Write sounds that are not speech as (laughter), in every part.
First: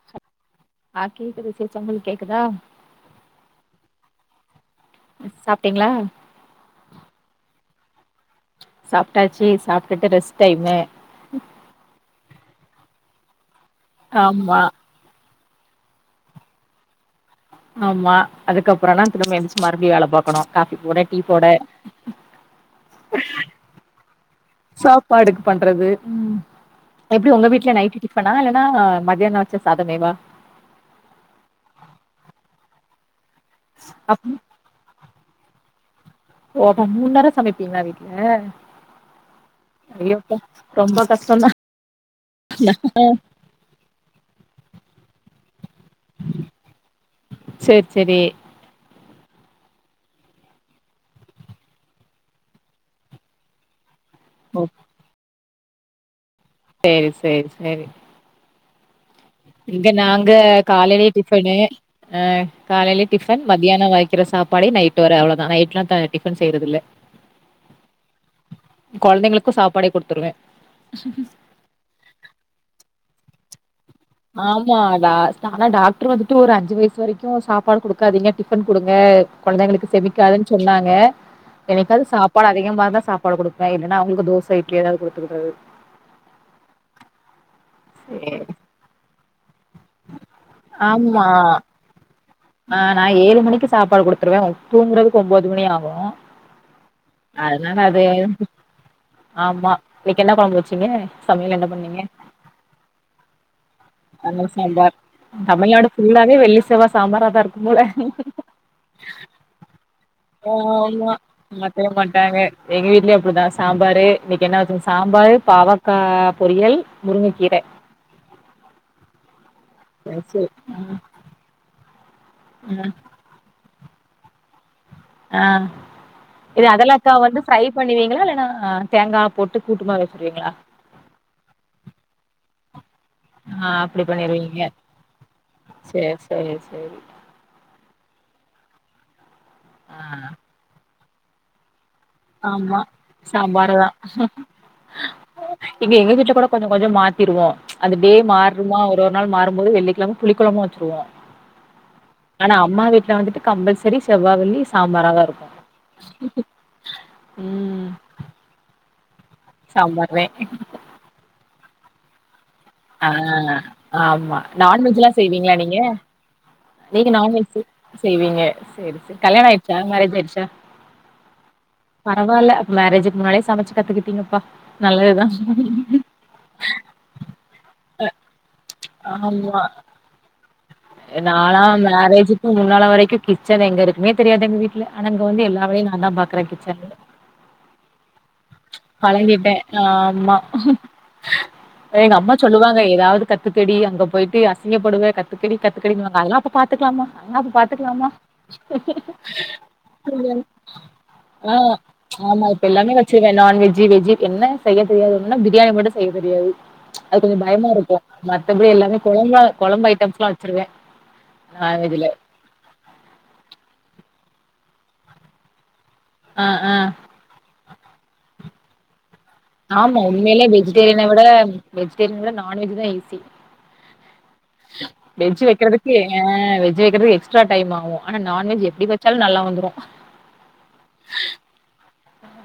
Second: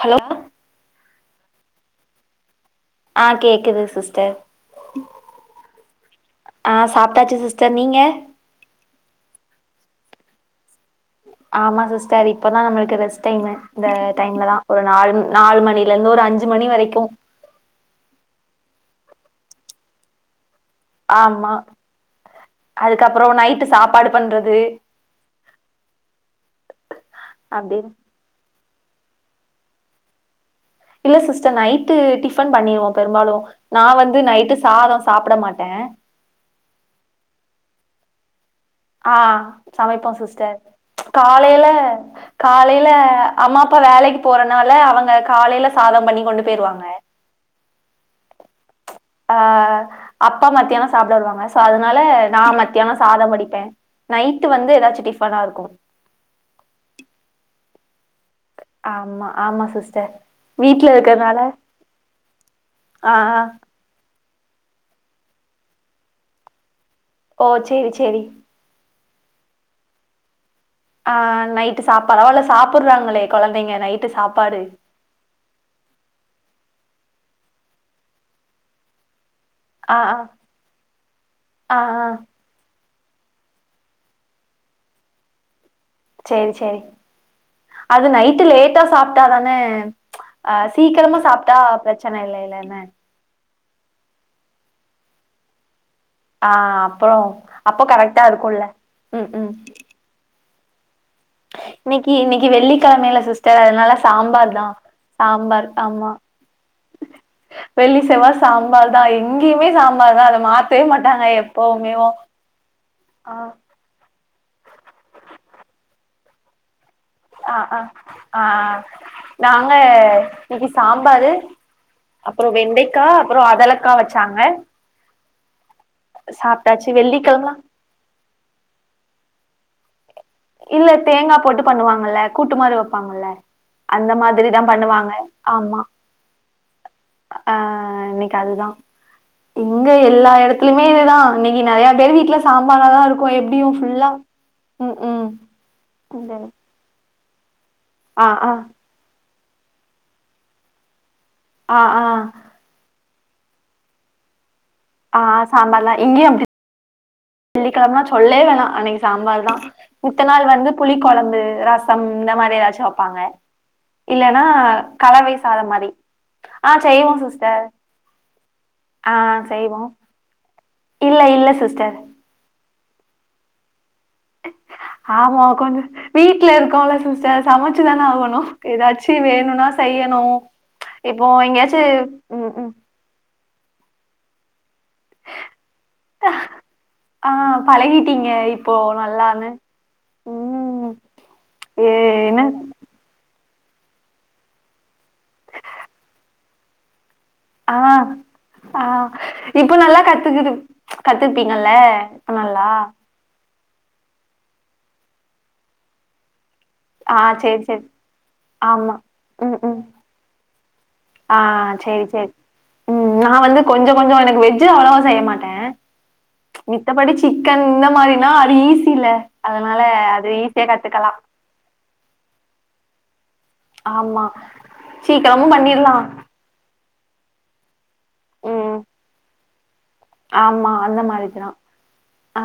Hello ஆஹ் கேக்குது சரி உங்கள்க் கேக்குதா ஆஹ் கேக்குது சிஸ்டர் சாப்ட்டீங்ளா ஆ சாப்ட்டாச்சு சிஸ்டர் நீங்க சாப்ட்டாச்சு சாப்பிட்டுட்டு ரெஸ்ட் டைமு ஆமா சிஸ்டர் இப்பதா நம்மளுக்கு ரெஸ்ட் டைமு இந்த டைம்லதா ஆமா ஒரு நாலு நாலு மணிலந்து ஒரு அஞ்சு மணி வரைக்கு ஆமா அதுக்கப்புறம்னா திரும்ப எந்திருச்சு மறுபடியு வேல பாக்கணு காபி போட டீ போட ஆமா அதுக்கப்புறோ நைட்டு சாப்பாடு பண்றது சாப்பாடுக்கு பண்றது ம் எப்டி உங்க வீட்ல அப்டின்னு நைட்டு டிப்பனா இல்லனா மதியியானோ வெச்ச சாதமேவா இல்ல சிஸ்டர் நைட்டு டிஃபன் பண்ணிருவோ பெரும்பாலு நா வந்து அப் நைட்டு சாதோ சாப்ட மாட்டே ஓ ஹோ மூண் நேரோ சமைப்பீங்ளா வீட்ல ஆஹ் சமைப்போ ஐயோ அப்பா சிஸ்டர் ரொம்ப கஷ்டந்தா காலையில காலையில அம்மா அப்பா வேலைக்கு போறனால அவங்க காலையில சாதம் பண்ணி கொண்டு போயிருவாங்க சேர் செரி ஆஹ் அப்பா மத்தியானம் சாப்பிட வருவாங்க சோ அதனால நா மத்தியானம் சாதம் வடிப்பே நைட்டு ஓ வந்து ஏதாச்சும் டிஃபனா இருக்கு சேரி சேரி செரி ஆமா ஆமா இங்க சிஸ்டர் நாங்க வீட்ல காலையிலயே இருக்கறனால டிஃபனு ஆஹ் காலையில ஆ ஆ டிஃபன் மதியானோ வாய் க்கிற சாப்பாடே நைட் வர அவ்ளோதா நைட்ல்லா நா டிஃபன் செய்றது இல்ல ஓ சேரி சேரி கொழந்தைங்களுக்கு சாப்பாடே குடுத்துருவே ஆஹ் நைட்டு சாப்பாடு பரவால்ல சாப்புட்றாங்களே கொழந்தைங்க நைட் ஆமா தா ஆனா டாக்டர் வந்துட்டு ஒரு அஞ்சு வயசு வரைக்கு சாப்பாடு குடுக்காதீங்க டிஃபன் குடுங்க கொழந்தைங்களுக்கு ஆ ஆ செமிக்காதுன் சொன்னாங்க ஆ ஆ என்னிக்காது சாப் சப்பாடு அதிகமானா தா சாப்பாடு குடுப்பே இல்லனா அவங்களுக்கு தோச இட்லி ஏதாவது குடுத்துக்கறது சேர்செரி அது நைட்டு லேட்டா சாப்ட்டாதான அஹ் சீக்கிரமா சாப்ட்டா பிரச்சன இல்லை ஆஹ் நா ஏழு மணிக்கு சாப்பாடு குடுத்துருவே துங்குறதுக்கு ஒன்போது மணி ஆகு ஆஹ் அப்பறோ அதனால அப்போ அது கரெக்டா இருக்குல்ல ம் ம் ஆமா இன்னைக்கு என்ன கொழம்பு வெச்சீங்க இன்னைக்கி இன்னைக்கி வெள்ளிக்கெழமயில்ல சிஸ்டர் அதனால சாம்பார் தா சாம்பார் தமிழ்நாடு ஆமா ஃபுல்லாவே வெள்ளி செவ்வா சாம்பாராதா இருக்கும் போல வெள்ளி செவ்வா சாம்பார் தா எங்கேயுமே சாம்பார் தா அத மாத்தவே ஆமா மாட்டாங்க மாத்தவே எப்பவுமே வு மாட்டாங்க எங்க வீட்லயு அப்டிதா சாம்பாரு இன்னைக்கு என்ன வெச்சாங்க சாம்பார் பாவக்கா பொரியல் முருங்கக்கீர ஆஹ் ஆஹ் ஆஹ் நாங்க இனிகி ம் சாம்பாரு அப்றோ ஆ வெண்டைக்கா அப்றோ அதலக்கா வச் சாங்க. ஆ இது அதலக்கா வந்து வெள்ளிக்கிழம ஃப்ரை பண்ணுவீங்களா இல்லனா தேங்கா போட்டு கூட்டுமாரி வச்சுருவீங்களா இ இல்ல தேங்கா போட்டு பண்ணுவாங்கல்ல கூட்டு மாரி வெப்பாங்கல்ல. ஆ அப்டி அந்த மாதிரிதா பண்ணிருவீங்க பண்ணுவாங்க ஆமா. சேர் சேரி சேரி அ இன்னிக் அதுதா இங்க ஆ எல்லா எடத்துலிமே இதுதா. இன்னிக்கி நறையா பேர் வீட்ல ஆமா சாம்பாராதா இருக்கு எப்டியு ஃபுல்லா ம்ஹு. இப்ப எங்க வீட்ல கூட கொஞ்சோ கொஞ்சோ மாத்திருவோ அந்த டே ஆ ஆ மார்றுமா ஒ ரு நாள் மாறும் போது வெள்ளிக்கெழம புளி கொழம்பு வெச்சுருவோ. ஆ ஆ. ஆனா அம்மா வீட்ல வந்துட்டு கம்பல்செரி செவ்வா வெள்ளி ஆ சாம்பாராதா இருக்கு. ம் வெள்ளிக்கெழமனா சொல்லே வேணா அன்னிக்கு சாம்பார்தா மித்த சாம்பார்தே நாள் வந்து புளி கொழம்பு, ரசம் இந்த மாரி எதாச்சு ஆ வெப்பாங்க ஆமா இல்லனா நான்வெஜ்லா கலவை செய்வீங்களா சாதம் நீங்க? மாரி. ஆ நீங்க செய்வோம் நான்வெஜ்ஜு சிஸ்டர் செய்வீங்க சேரி ஆ சேர் கல்யாணோ ஆய்ர்ச்சா செய்வோம் மேரேஜ் ஆய்ர்ச்சா? இல்ல இல்ல சிஸ்டர். பரவால்ல அப்ப மேரேஜுக் முன்னாலயே சமைச்சு கத்துக்கிட் நல்லதுதா. ஆமா கொஞ்சம் வீட்ல இருக்கோ இல்ல சிஸ்டர் சமைச்சுதான ஆகோணு க எதாச்சி வேணுனா செய்ய நோ அ நாலா மேரேஜுக்கு முன்னால வரைக்கு கிச்சன் எங்க இருக்குனே தெரியாது எங்க வீட்ல ஆனா இங்க வந்து எல்லா வேலையு நா ந்தா பாக்குறே கிச்சன்ல. ஆ பழகிட்டீங்க இப்போ நல்லான்னு. பழகிட்டே ஆம்மா. ம். ஏ எங்க அம்மா என்ன சொல்லுவா ங்க எதாவது கத்துக்கடி அங்க போயிட்டு அசிங்கப்படுவ கத்துக்கடி கத்துக்கடினுவாங்க அதல்லா அப்ப பாத்துக்கலாம்மா ஆ அப்ப பாத்துக்கலாம்மா ஆ. இப்போ நல்லா ம். கத்துக்குது ஆ கத்துப்பீங்கல்ல? ஆமா இப்ப நல்லா? எல்லாமே வ செய்வே நான்வெஜ்ஜி வெஜ்ஜி என்ன செய்ய தெரியாது ஒன்னுனா பிரியாணி மட்டு செய்ய தெரியாது. ஆ அது கொஞ்சோ சரி, பயமா சரி. இருக்கு மத்தபடி ஆமா. எல்லாமே கொழம்பா ம், ம். கொழம்பு ஐட்டம்ஸ்லா வெ ஆ சேரி சேரி. ம் நா வந்து கொஞ்சோ கொஞ்சோ எனக்கு வெஜ்ஜு அவளவா செய்ய மாட்டே ஆ ஆ மித்தபடிச் சிக்கன் இந்த மாரினா அது ஈசி இல்ல. ஆமா உண்மைலியே வெஜிடேரியன விட வெஜிடேரியன விட நான்வெஜ் தா ஈசி. ஆமா வெஜ்ஜூ சீக்கிரமு வெக்கறதுக்கு பண்ணிர்லா ஏ வெஜ் ஜு வெக்கிறது எக்ஸ்ட்ரா டைம் ஆவு ஆனா நான்வெஜ் ம் எப்டி வெச்சால் நல்லா வந்துரு. ஆமா அந்த மாரிக்குனு. ஆ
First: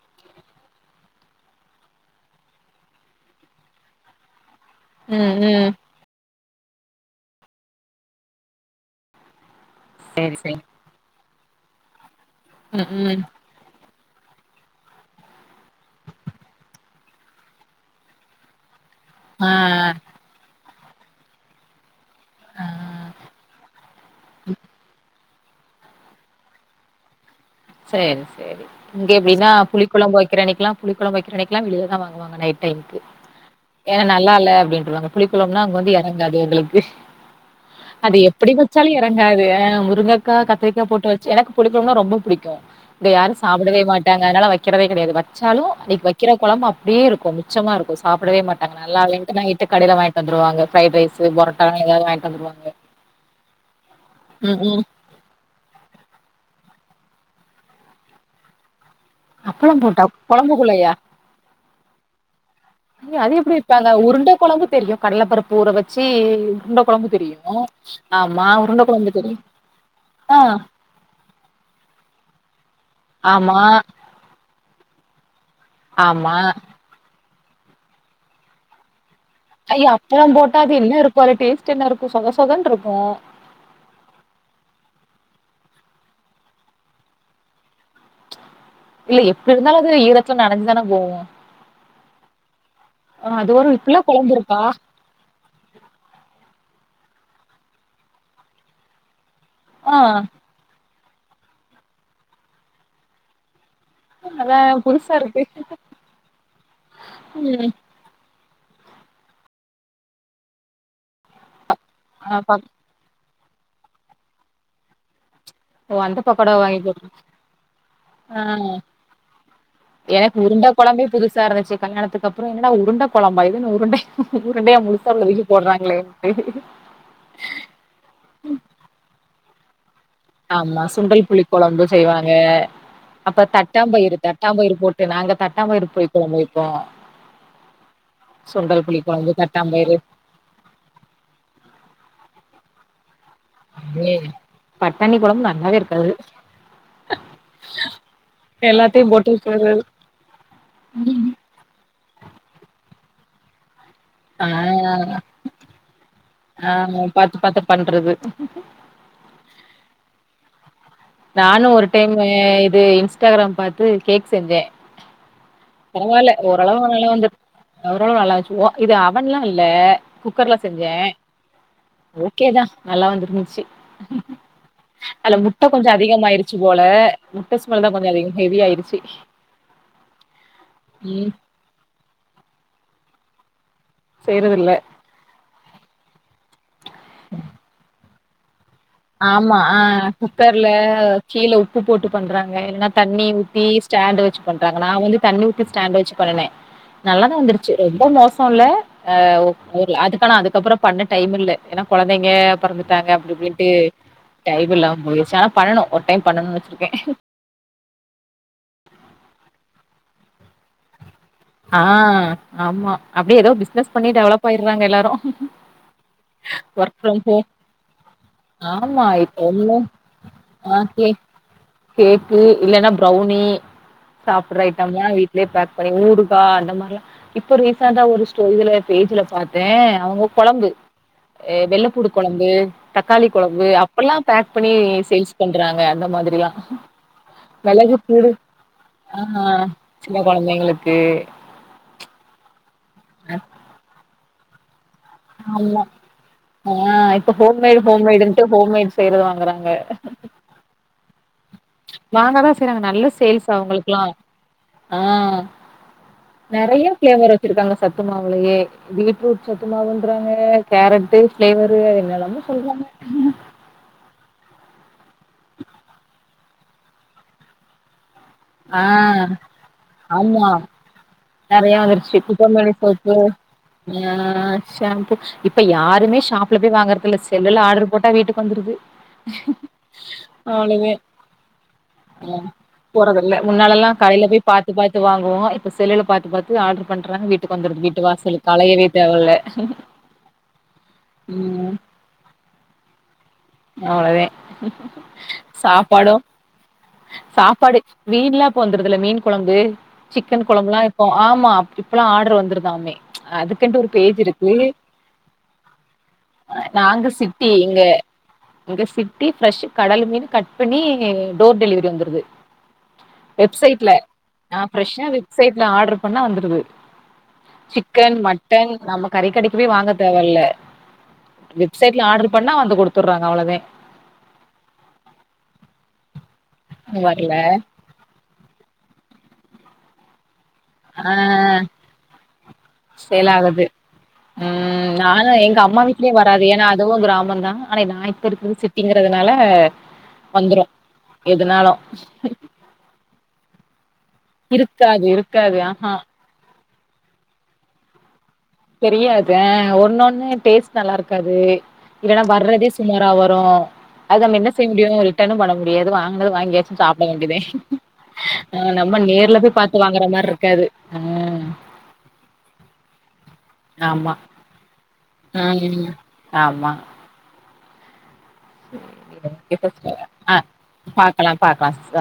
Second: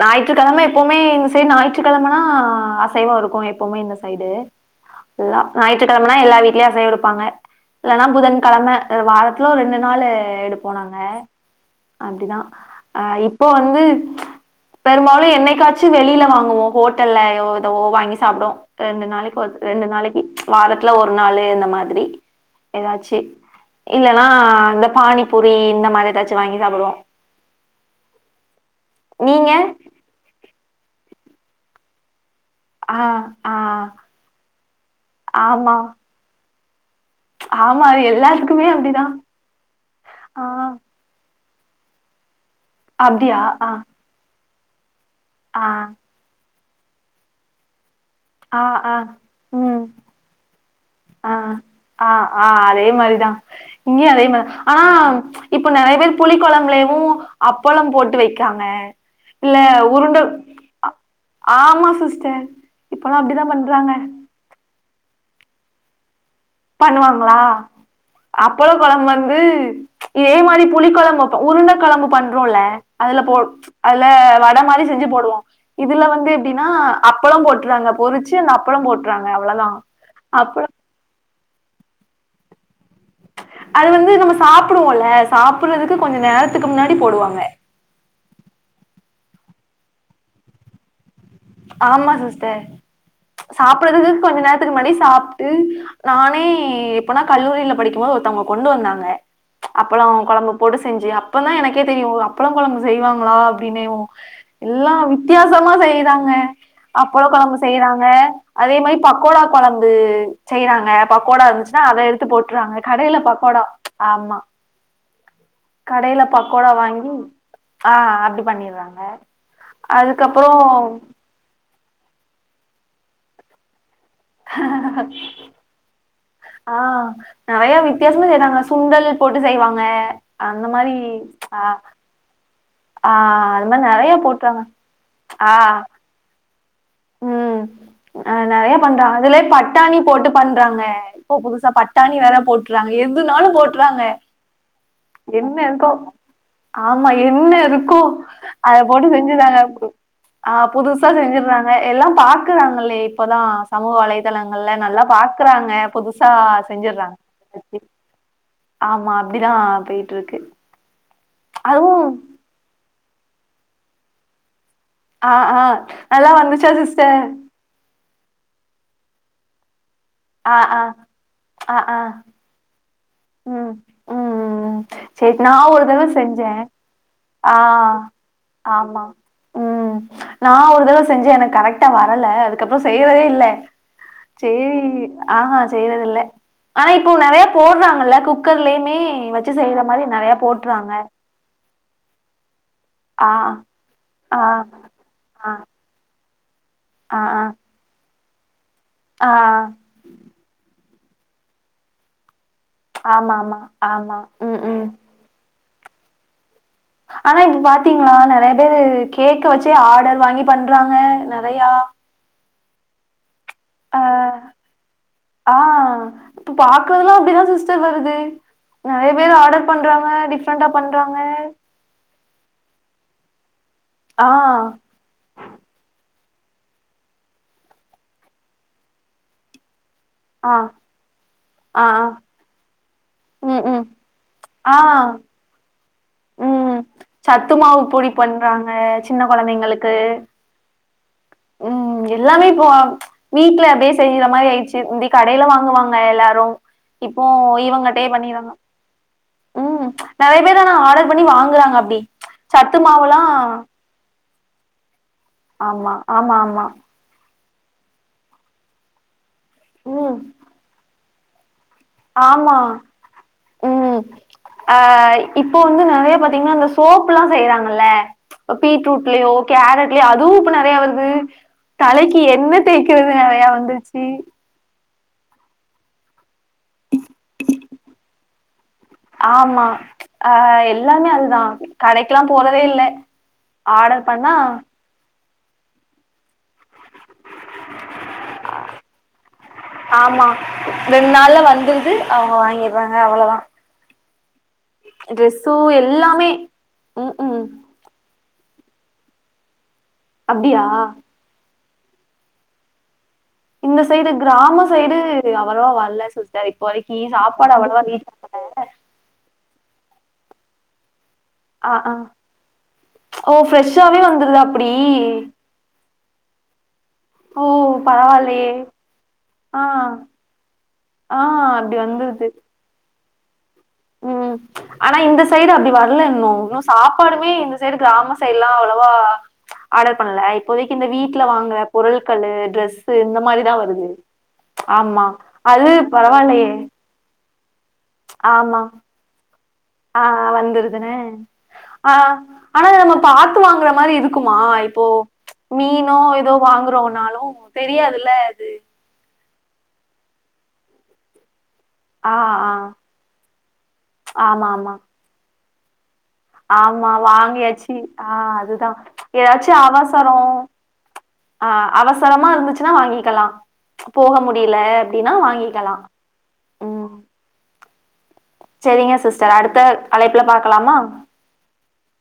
ஞாயிற்றுக்கெழம எப்புமே இந்த சைட் ஞாயிற்றுக்கெழமனா அசைவோ இருக்கு எப்புமே இந்த சைடு. ம் இல்லா ம் ஞாயிற்று கெழமனா எல்லா வீட்லியு அசைவோ எடுப்பாங்க இல்லனா புதன் கெழம அ வாரத்ல ஒரு ரெண்டுன் நாளு சேரி சேரி எடுப்போ நாங்க அப்டிதா ம் அ ம் இப்போ வந்து பெரும்பாலு என்னைக்காச்சு வெளில வாங்குவோ ஹோட்டல்லயோ எதுவோ வாங்கி சாப்டுவோ ரெண்டு நாளை ஆ போத் ரெண்டு நாளைக்கி வாரத்ல ஒரு நாளு இந்த மாதிரி. ஆ எதாச்சி இல்லனா இந்த பானிபூரி இந்த மாரி எதாச்சி வாங்கி சாப்புடுவோ. சேரி சேரி இங்க எப்டின்னா நீங்க புளி கொழம்பு வெக்கிற அன்னைக்குலா புளி கொழம்பு வைக்கிற அன்னைக்குலா வெளிலதா வாங்குவாங்க நைட் டைம்க்கு ஆ ஆ ஏனா நல்லா இல்ல அப்டின்ருவாங்க புளிக்கொளம்புனா ஆமா அங்க வந்து எறங்காது உங்களுக்கு ஆமா அது எப்டி எல்லாத்துக்குமே வச்சாலு அப்டிதா எறங்காது அ முருங்கக்கா ஆ கத்திரிக்கா போட்டு வச் ச்சா எனக் புளிக்கொழம்புனா ரொம்ப புடிக்கும் இங்க யாரு அப்டியா ஆ சாப்பிடவே மாட்டாங்க அதனால வைக்கிறதே கிடையாது வச்சாலு ஆ அன்னைக்கு வைக் வக்கிற குழம்பு அப்டியே இருக்கு மிச்சமா இருக்கு சாப்பிடவே ஆ மாட்டாங்க ஆ நல்லா இல்லைன்ட்டு நைட்டு கடைல வாங்கிட்டு வந்துருவாங்க ஃப்ரைட் ரைஸ் ஆஆ ஆ அதே மாரிதா இங்கயு அதே மாரிதா ம், ம். ஆனா இப்ப நறைய பேர் புளி குழம்புலேவு அப்பளம் போட்டு வைக்கறாங்க இல்ல அப்பளம் போட்டா உருண்ட அ கொழம்புக்குள்ளயா? ஆமா சிஸ்டர் இப்பல்லா அய அது அப்டிதா எப்டி வைப்பாங்க பண்றாங்க உருண்ட கொழம்பு தெரியு கடலப்பருப்பு ஊற வச்சி பண்ணுவாங்களா அப்பள உருண்ட கொழம்பு வந்து தெரியும். இதே ஆ மாரி புளி கொழம்ப உருண்ட கொழம்பு பண்றோல அதுல போ ஆமா, அதுல வட மாரி செஞ்சு போடுவோ இதுல வந்து ஆமா. எப்டின்னா அப்பளோ போட்டுறாங்க பொறிச்சி அந்த அப்பளோ போட் றாங்க அவ்ளோதா அய அப்பளம் போட்டா அப்பள அது என்ன இருக்கோ அது டேஸ்ட் என்ன இருக்கு சொதசொதன்னு இருக்கோ அது வந்து நம்ம சாப்பிடுவோல்ல சாப்பிடுறதுக்கு கொஞ்சோ நேரத்துக்கு முன்னாடி போடுவாங்க இல்ல எப்டி இருந்தாலு அது ஈரத்துல நனஞ்சுதான போவும் ஆமா சிஸ்டர் ஆ அது ஒரு இப்டிலா சாப்பிடுறதுக்கு கொழம்பு கொஞ்ச இருக்கா? நேரத்துக்கு முன்னாடி சாப் ட்டு நானே எப்பனா கல்லூரியில படிக்கும் போது ஒருத்தவங்க கொண்டு வந்தாங்க ஆ அப்பளோ கொழம்பு போட்டு செஞ்சி அப்ப தா எனக்கே தெரியு அப்பள கொழம்பு செய்வாங்களா அப்டினேவு அதான் எல்லா புதுசா இருக்கு. வித்தியாசமா செய்றாங்க அப்பள கொழம்பு ம் செய் தாங்க அதே மாரி பக்கோடா கொழம்பு செய்தாங்க பக்கோடா இருந்துச்சுன்னா அத எடுத் து ஆ பக் போட்டுறாங்க கடைல பக்கோடா ஆமா ஓ அந்த கடைல பக்கோடா போட்டு வாங்கி ஆ அப்டி பண்ணிறாங்க அதுக்கப்பறோ சார் இருந்துச்சு கல்யாணத்துக்கு அப்புறோ என்னடா உருண்ட கொழம்பா இதென்ன உருண்டை உருண்டையா முழுசா உள்ள தூக்கி போடுறாங்களே ஆ நறையா வித்தியாசமா செய்றாங்க சுண்டல் போட்டு செய்வாங்க அந்த ஆமா மாரி சுண்டல் புளி ஆ கொழம்பு செய்வாங்க ஆ அப்ப அது மாரி நெறைய தட்டாம்பயிறு போட்றாங்க தட்டாம்பயிறு போட்டு நாங்க ஆ தட்டாம்பயிறு புளி கொழம்பு வைப்போ ம் அ நறையா பண்றாங்க கொழம்பு அதுலே தட்டாம்பயிறு பட்டாணி போட்டு பண்றாங்க இப்ப புதுசா பட்டாணி வேற போட்டுறாங்க எதுனாலு போட்றாங்க ஏய், பட்டாணி கொழம்பு என்ன நல்லாவே இருக்கோ இருக்காது. ஆமா என்ன இருக்கோ அத எல்லாத்தையு போட்டு செஞ்சுதாங்க வச்சறது கு ஆ புதுசா செய்ஞ்சிருந்தா அ எல்லா பாக்குறங்களே இப்பதான் சமூக ஆ வலைதளங்கள்ல நல்லா பாக்குறாங்க புதுஸ் புதுசா ஆ செஞ்சறாங்க பாத்து பாத்து ரெஸ்பீஸ் பண்றது ஆமா அப்டிதா போயிட் இருக்கு நானும் ஒரு அதுவு டைம் இது இன்ஸ்டாகிராம் பாத்து கேக் செஞ்சே ஆ ஆ நல்லா பரவால வந்துச்சா ஓரளவு நல்ல சிஸ்டர் வந்துர் அவரவளவு நல்லாச்சு ஓ இது அவன்லா இல்ல குக்கர்ல ஆ ஆ செஞ்சேன் ஆ ஆ ஒ கே தான் நல்லா வந்துருந்துச்சு ம் ம் ம் அல சரி நா முட்ட ஒரு கொஞ்சோ தடவ செஞ்சே அதிகமயிடுச்சு போல ஆ முட்ட ஸ்மெல் தான் கொஞ்சோ அதிக ஹெவியயிருச்சு ஆமா ம் நான் ஒரு தடவ செஞ்சு எனக்கு கரெக் ட்டா வரல அதுக்கப்பறோ செய்றதே இல்ல செய்றது இல்ல சேரி ஆஹா செய்றதில்ல ஆனா இப்போ நறைய போடுறாங்கல்ல குக் குக்கர்லயுமே வச்சு ஆமா ஆ செய்யற மாரி நறைய குக்கர்ல போட்டுறாங்க கீழ உப்பு போட்டு பண்றாங்க என்னா தண்ணி ஆ ஊத்தி ஸ்டாண்ட் வச்சு ஆ பண்றாங்க நா வந்து தண்ணி ஆ ஊத்தி ஸ்டாண்ட் வச்சு பண்ணுனே ஆ நல்லா தா வந்துரு சசு ரொம்ப மோசோ இல்ல ஆ ஊர்ல அதுக்கானா அதுக்கப்றோ பண்ண டைம் இல்ல ஏனா கொழந்தைங்க பெறந்துட்டாங்க அப்டி ஆமா ஆமா இப்டின்ட்டு ஆமா ம் டைம் ம் இல்லாம போய்டுச்சு ஆனா பண்ணனு ஒரு டைம் பண்ணணுனு வச்சிருக்கே ஆனா இப்ப பாத்தீங்களா நெறைய பேரு கேக்க வச்சே ஆர்டர் வாங்கி பண்றாங்க ந ஆ ஆம்மா அப்டியே ஏதோ பிஸ் னஸ் பண்ணி ஆ டெவலப் ஆய்றாங்க எல்லாருக்கும் ஆ இப்ப ஒர்க் பாக்குறதெல்லா ஃப்ரம் அப்டிதா ஹோம் சிஸ்டர் வருது ஆமா நெறைய பேர் இப்போ ஆர்டர் உள்ள பண்றாங்க டிஃப்ரெண்டா பண்றாங்க மார்கெட் கேக்கு இல்லேன்னா ப்ரவுன்னி ஆ சாப்ட்ற ஐட்டம்லா வீட்லயே பேக் பண்ணி ஊருக் ப்பா அந்த மாரில இப்ப ரிசன்ட்ஆ ஒரு ஸ்டோரில இதுல பேஜ்ல பாத்தே அவுங்க ஆ கொழம்பு எ ஆ ஆ வெள்ளப்பூடு கொழம்பு தக்காளி ம் கொழம்பு ம் அப்பல்லா பேக் பண்ணி சேல்ஸ் பண்றாங்க அந்த மாதிரியா சத்துமாவு பொடி பண்றாங்க ஆ சின்ன கொழந்தைங்களுக்கு சின்ன கொழந்தைங்களுக்கு ம் எல்லாமே இப்போ வீட்ல அப்டியே செய்ர மாரி ஆயிடுச்சு ப்தி கடைல ஆமா வாங்குவாங்க எல்லாரு ஆ இப்போ இப்ப ஹோம்மேடு இவங்கிட்டயே ஹோம்மேடுன்ட்டு பண்ணிர்றாங்க ஹோம்மேட் செய்றது வாங்குறாங்க உம் ப்ச் நெறைய பேரு ஆனா ஆடர் பண்ணி வாங்குறாங்க அப்டி வாங்கதா சத்து செய்றாங்க நல்ல மாவுலா சேல்ஸ் அவ்ங்களுக்குல்லா ஆ ஆமா ஆமா ஆமா நெறைய ஃபிளேவர் வச்சிருக்காங்க சத்து மாவுலேயே பீட்ரூட் சத்து ம் மாவுன்றாங்க கேரட்டு பிளேவரு என்னலாமோ ஆமா சொல்றாங்க ம் ஆ இப்போ வந்து நெறைய பாத்தீங்கன்னா அந்த சோப் எல்லா செய்றாங்கள்ல ஆ பீட்ரூட்லயோ கேரட்லயோ அதுவு ஆமா இப்ப நெறைய வருது நெறைய அவர் தலைக்கு சிப்புக்கு எண்ணெ மேனி தேய்க்கிறது போத்தூ நெறைய வந்துருச்சு கிய்யா (unintelligible) ஷாம்பூ இப்ப யாருமே ஷாப்ல போய் வாங்கறது இல்ல செல்லுல ஆர்டர் போட்டா வீட்டுக்கு வந்துருது ஆமா ஆ அவ்ளதே எல்லாமே அதுதான் கடைக்கெல்லா போறதே இல்ல இல்ல முன்னாலெல்லா ஆர்டர் கடைல பண்ணா போய் பாத்து பாத்து வாங்குவோ இப்ப செல்லுல பாத்து பாத்து இப்யே ஆடர் பண்றாங்க வீட்டுக்கு வந்துருது வீட்டு வாசலுக்கலையவே தேவல்ல ஆமா ரெண்ட் நாளுல ம் வந்துருது அவ்ங்க வாங்கிறாங்க அவ்ளோதா அவ்ளோதெ சாப்பாடும் எல்லாமே ம் ம் சாப்பாடு மீன்லா போ வந்துருதுல மீன் கொழம்பு சிக்கன் அப்டியா கொழம்புல்லா இப்போ ஆமா அப்டி இ ப்பல்லா ஆடர் வந்திருதாமே அதுக்கின்டு இந்த ஒரு சைடு பேஜ் இருக்கு கிராம சைடு அவ்வளவா வரல சிஸ்டர் இப்போ வரைக்கி நாங்க சிட்டி சாப்பாடு இங்க அவ்வளவா ரீச் ஆகல இங்க சிட்டி ஃப்ரெஷ் கடல் மீன் கட் பண்ணி டோர் ஆ டெலிவரி ஆ வந்துருது ஓ வெப்சைட்ல ஃப்ரெஷ்ஷாவே வந்துருதா நா அப்டி ஃப்ரெஷ்ஷா வெப் சைட்ல ஆடர் பண்ணா வந்துருது ஓ சிக்கன் பரவால்லயே மட்டன் நம்ம கறி கடக்கி ஆ போய் வாங்க தேவ இல்ல ஆ அப்டி வெப்சைட்ல ஆடரு பண்ணா வந்து குடுத்துடுறாங்க அவ்ளோதா உம் ஆனா இந்த சைடு அப்டி வரலன்னு இன்னு சாப்பாடுமே வரல இந்த சைடு கிராம சைடுலா அவ்ளோவா ஆடர் பண்ணல இப்போதைக்கு இந்த ஆ வீட்ல வாங்குற பொருள்களு ட்ரெஸ்சு இந்த சேல் மாதிரிதா ஆகுது வருது ம் ஆமா நானு எங்க அது அம்மா வீட்லயே வராது பரவால்லயே ஏன்னா அதுவு கிராமோ தா ஆனா நாயி ப்ப ஆமா ருக்குறது சிட்டிங்கிறதுனால ஆ வந்துரு வந்துருதுனே எதுனாலு ஆ ஆனா நாம பாத்து வாங்குறா மாதிரி இருக்குமா இப்போ இருக்காது இருக்காது ஆஹா மீனோ ஏதோ வாங்குறோனாலும் உ தெரியாதுல்ல அது தெரியாது ஒன்னொண்ணு டேஸ்ட் நல்லாருக்காது இல்ல ஆ நா ஆ வர்றதே சுமாரா வரோ அது நம்ம ஆமா என்ன செய்ய ஆமா முடியு ஒரு என்ன பண்ண முடியாது வாங்குனத வாங்கீயாச்சு ஆமா சாப்பிட வேண்டியதே வாங்கியாச்சு ஆ அதுதா நம்ம நேர்ல ஏதாச்சு போய் பாார்த்து வாங்குற அவசரோ மாதிரி இருக் காது உ ஆ அவசரமா இருந்துச்சுன்னா வாங்கிக்கலா போக ஆமா முடியல அப்படின்னா வாங்கிக்கலா ம் ஆமா ம் செரிங்க சிஸ்டர் ஓகே ஓகே அடுத்த சிஸ்டர் அலைப்புல ஆ பாக்கலாமா பாக்கலாம் பாக்கலாம் சிஸ்டர்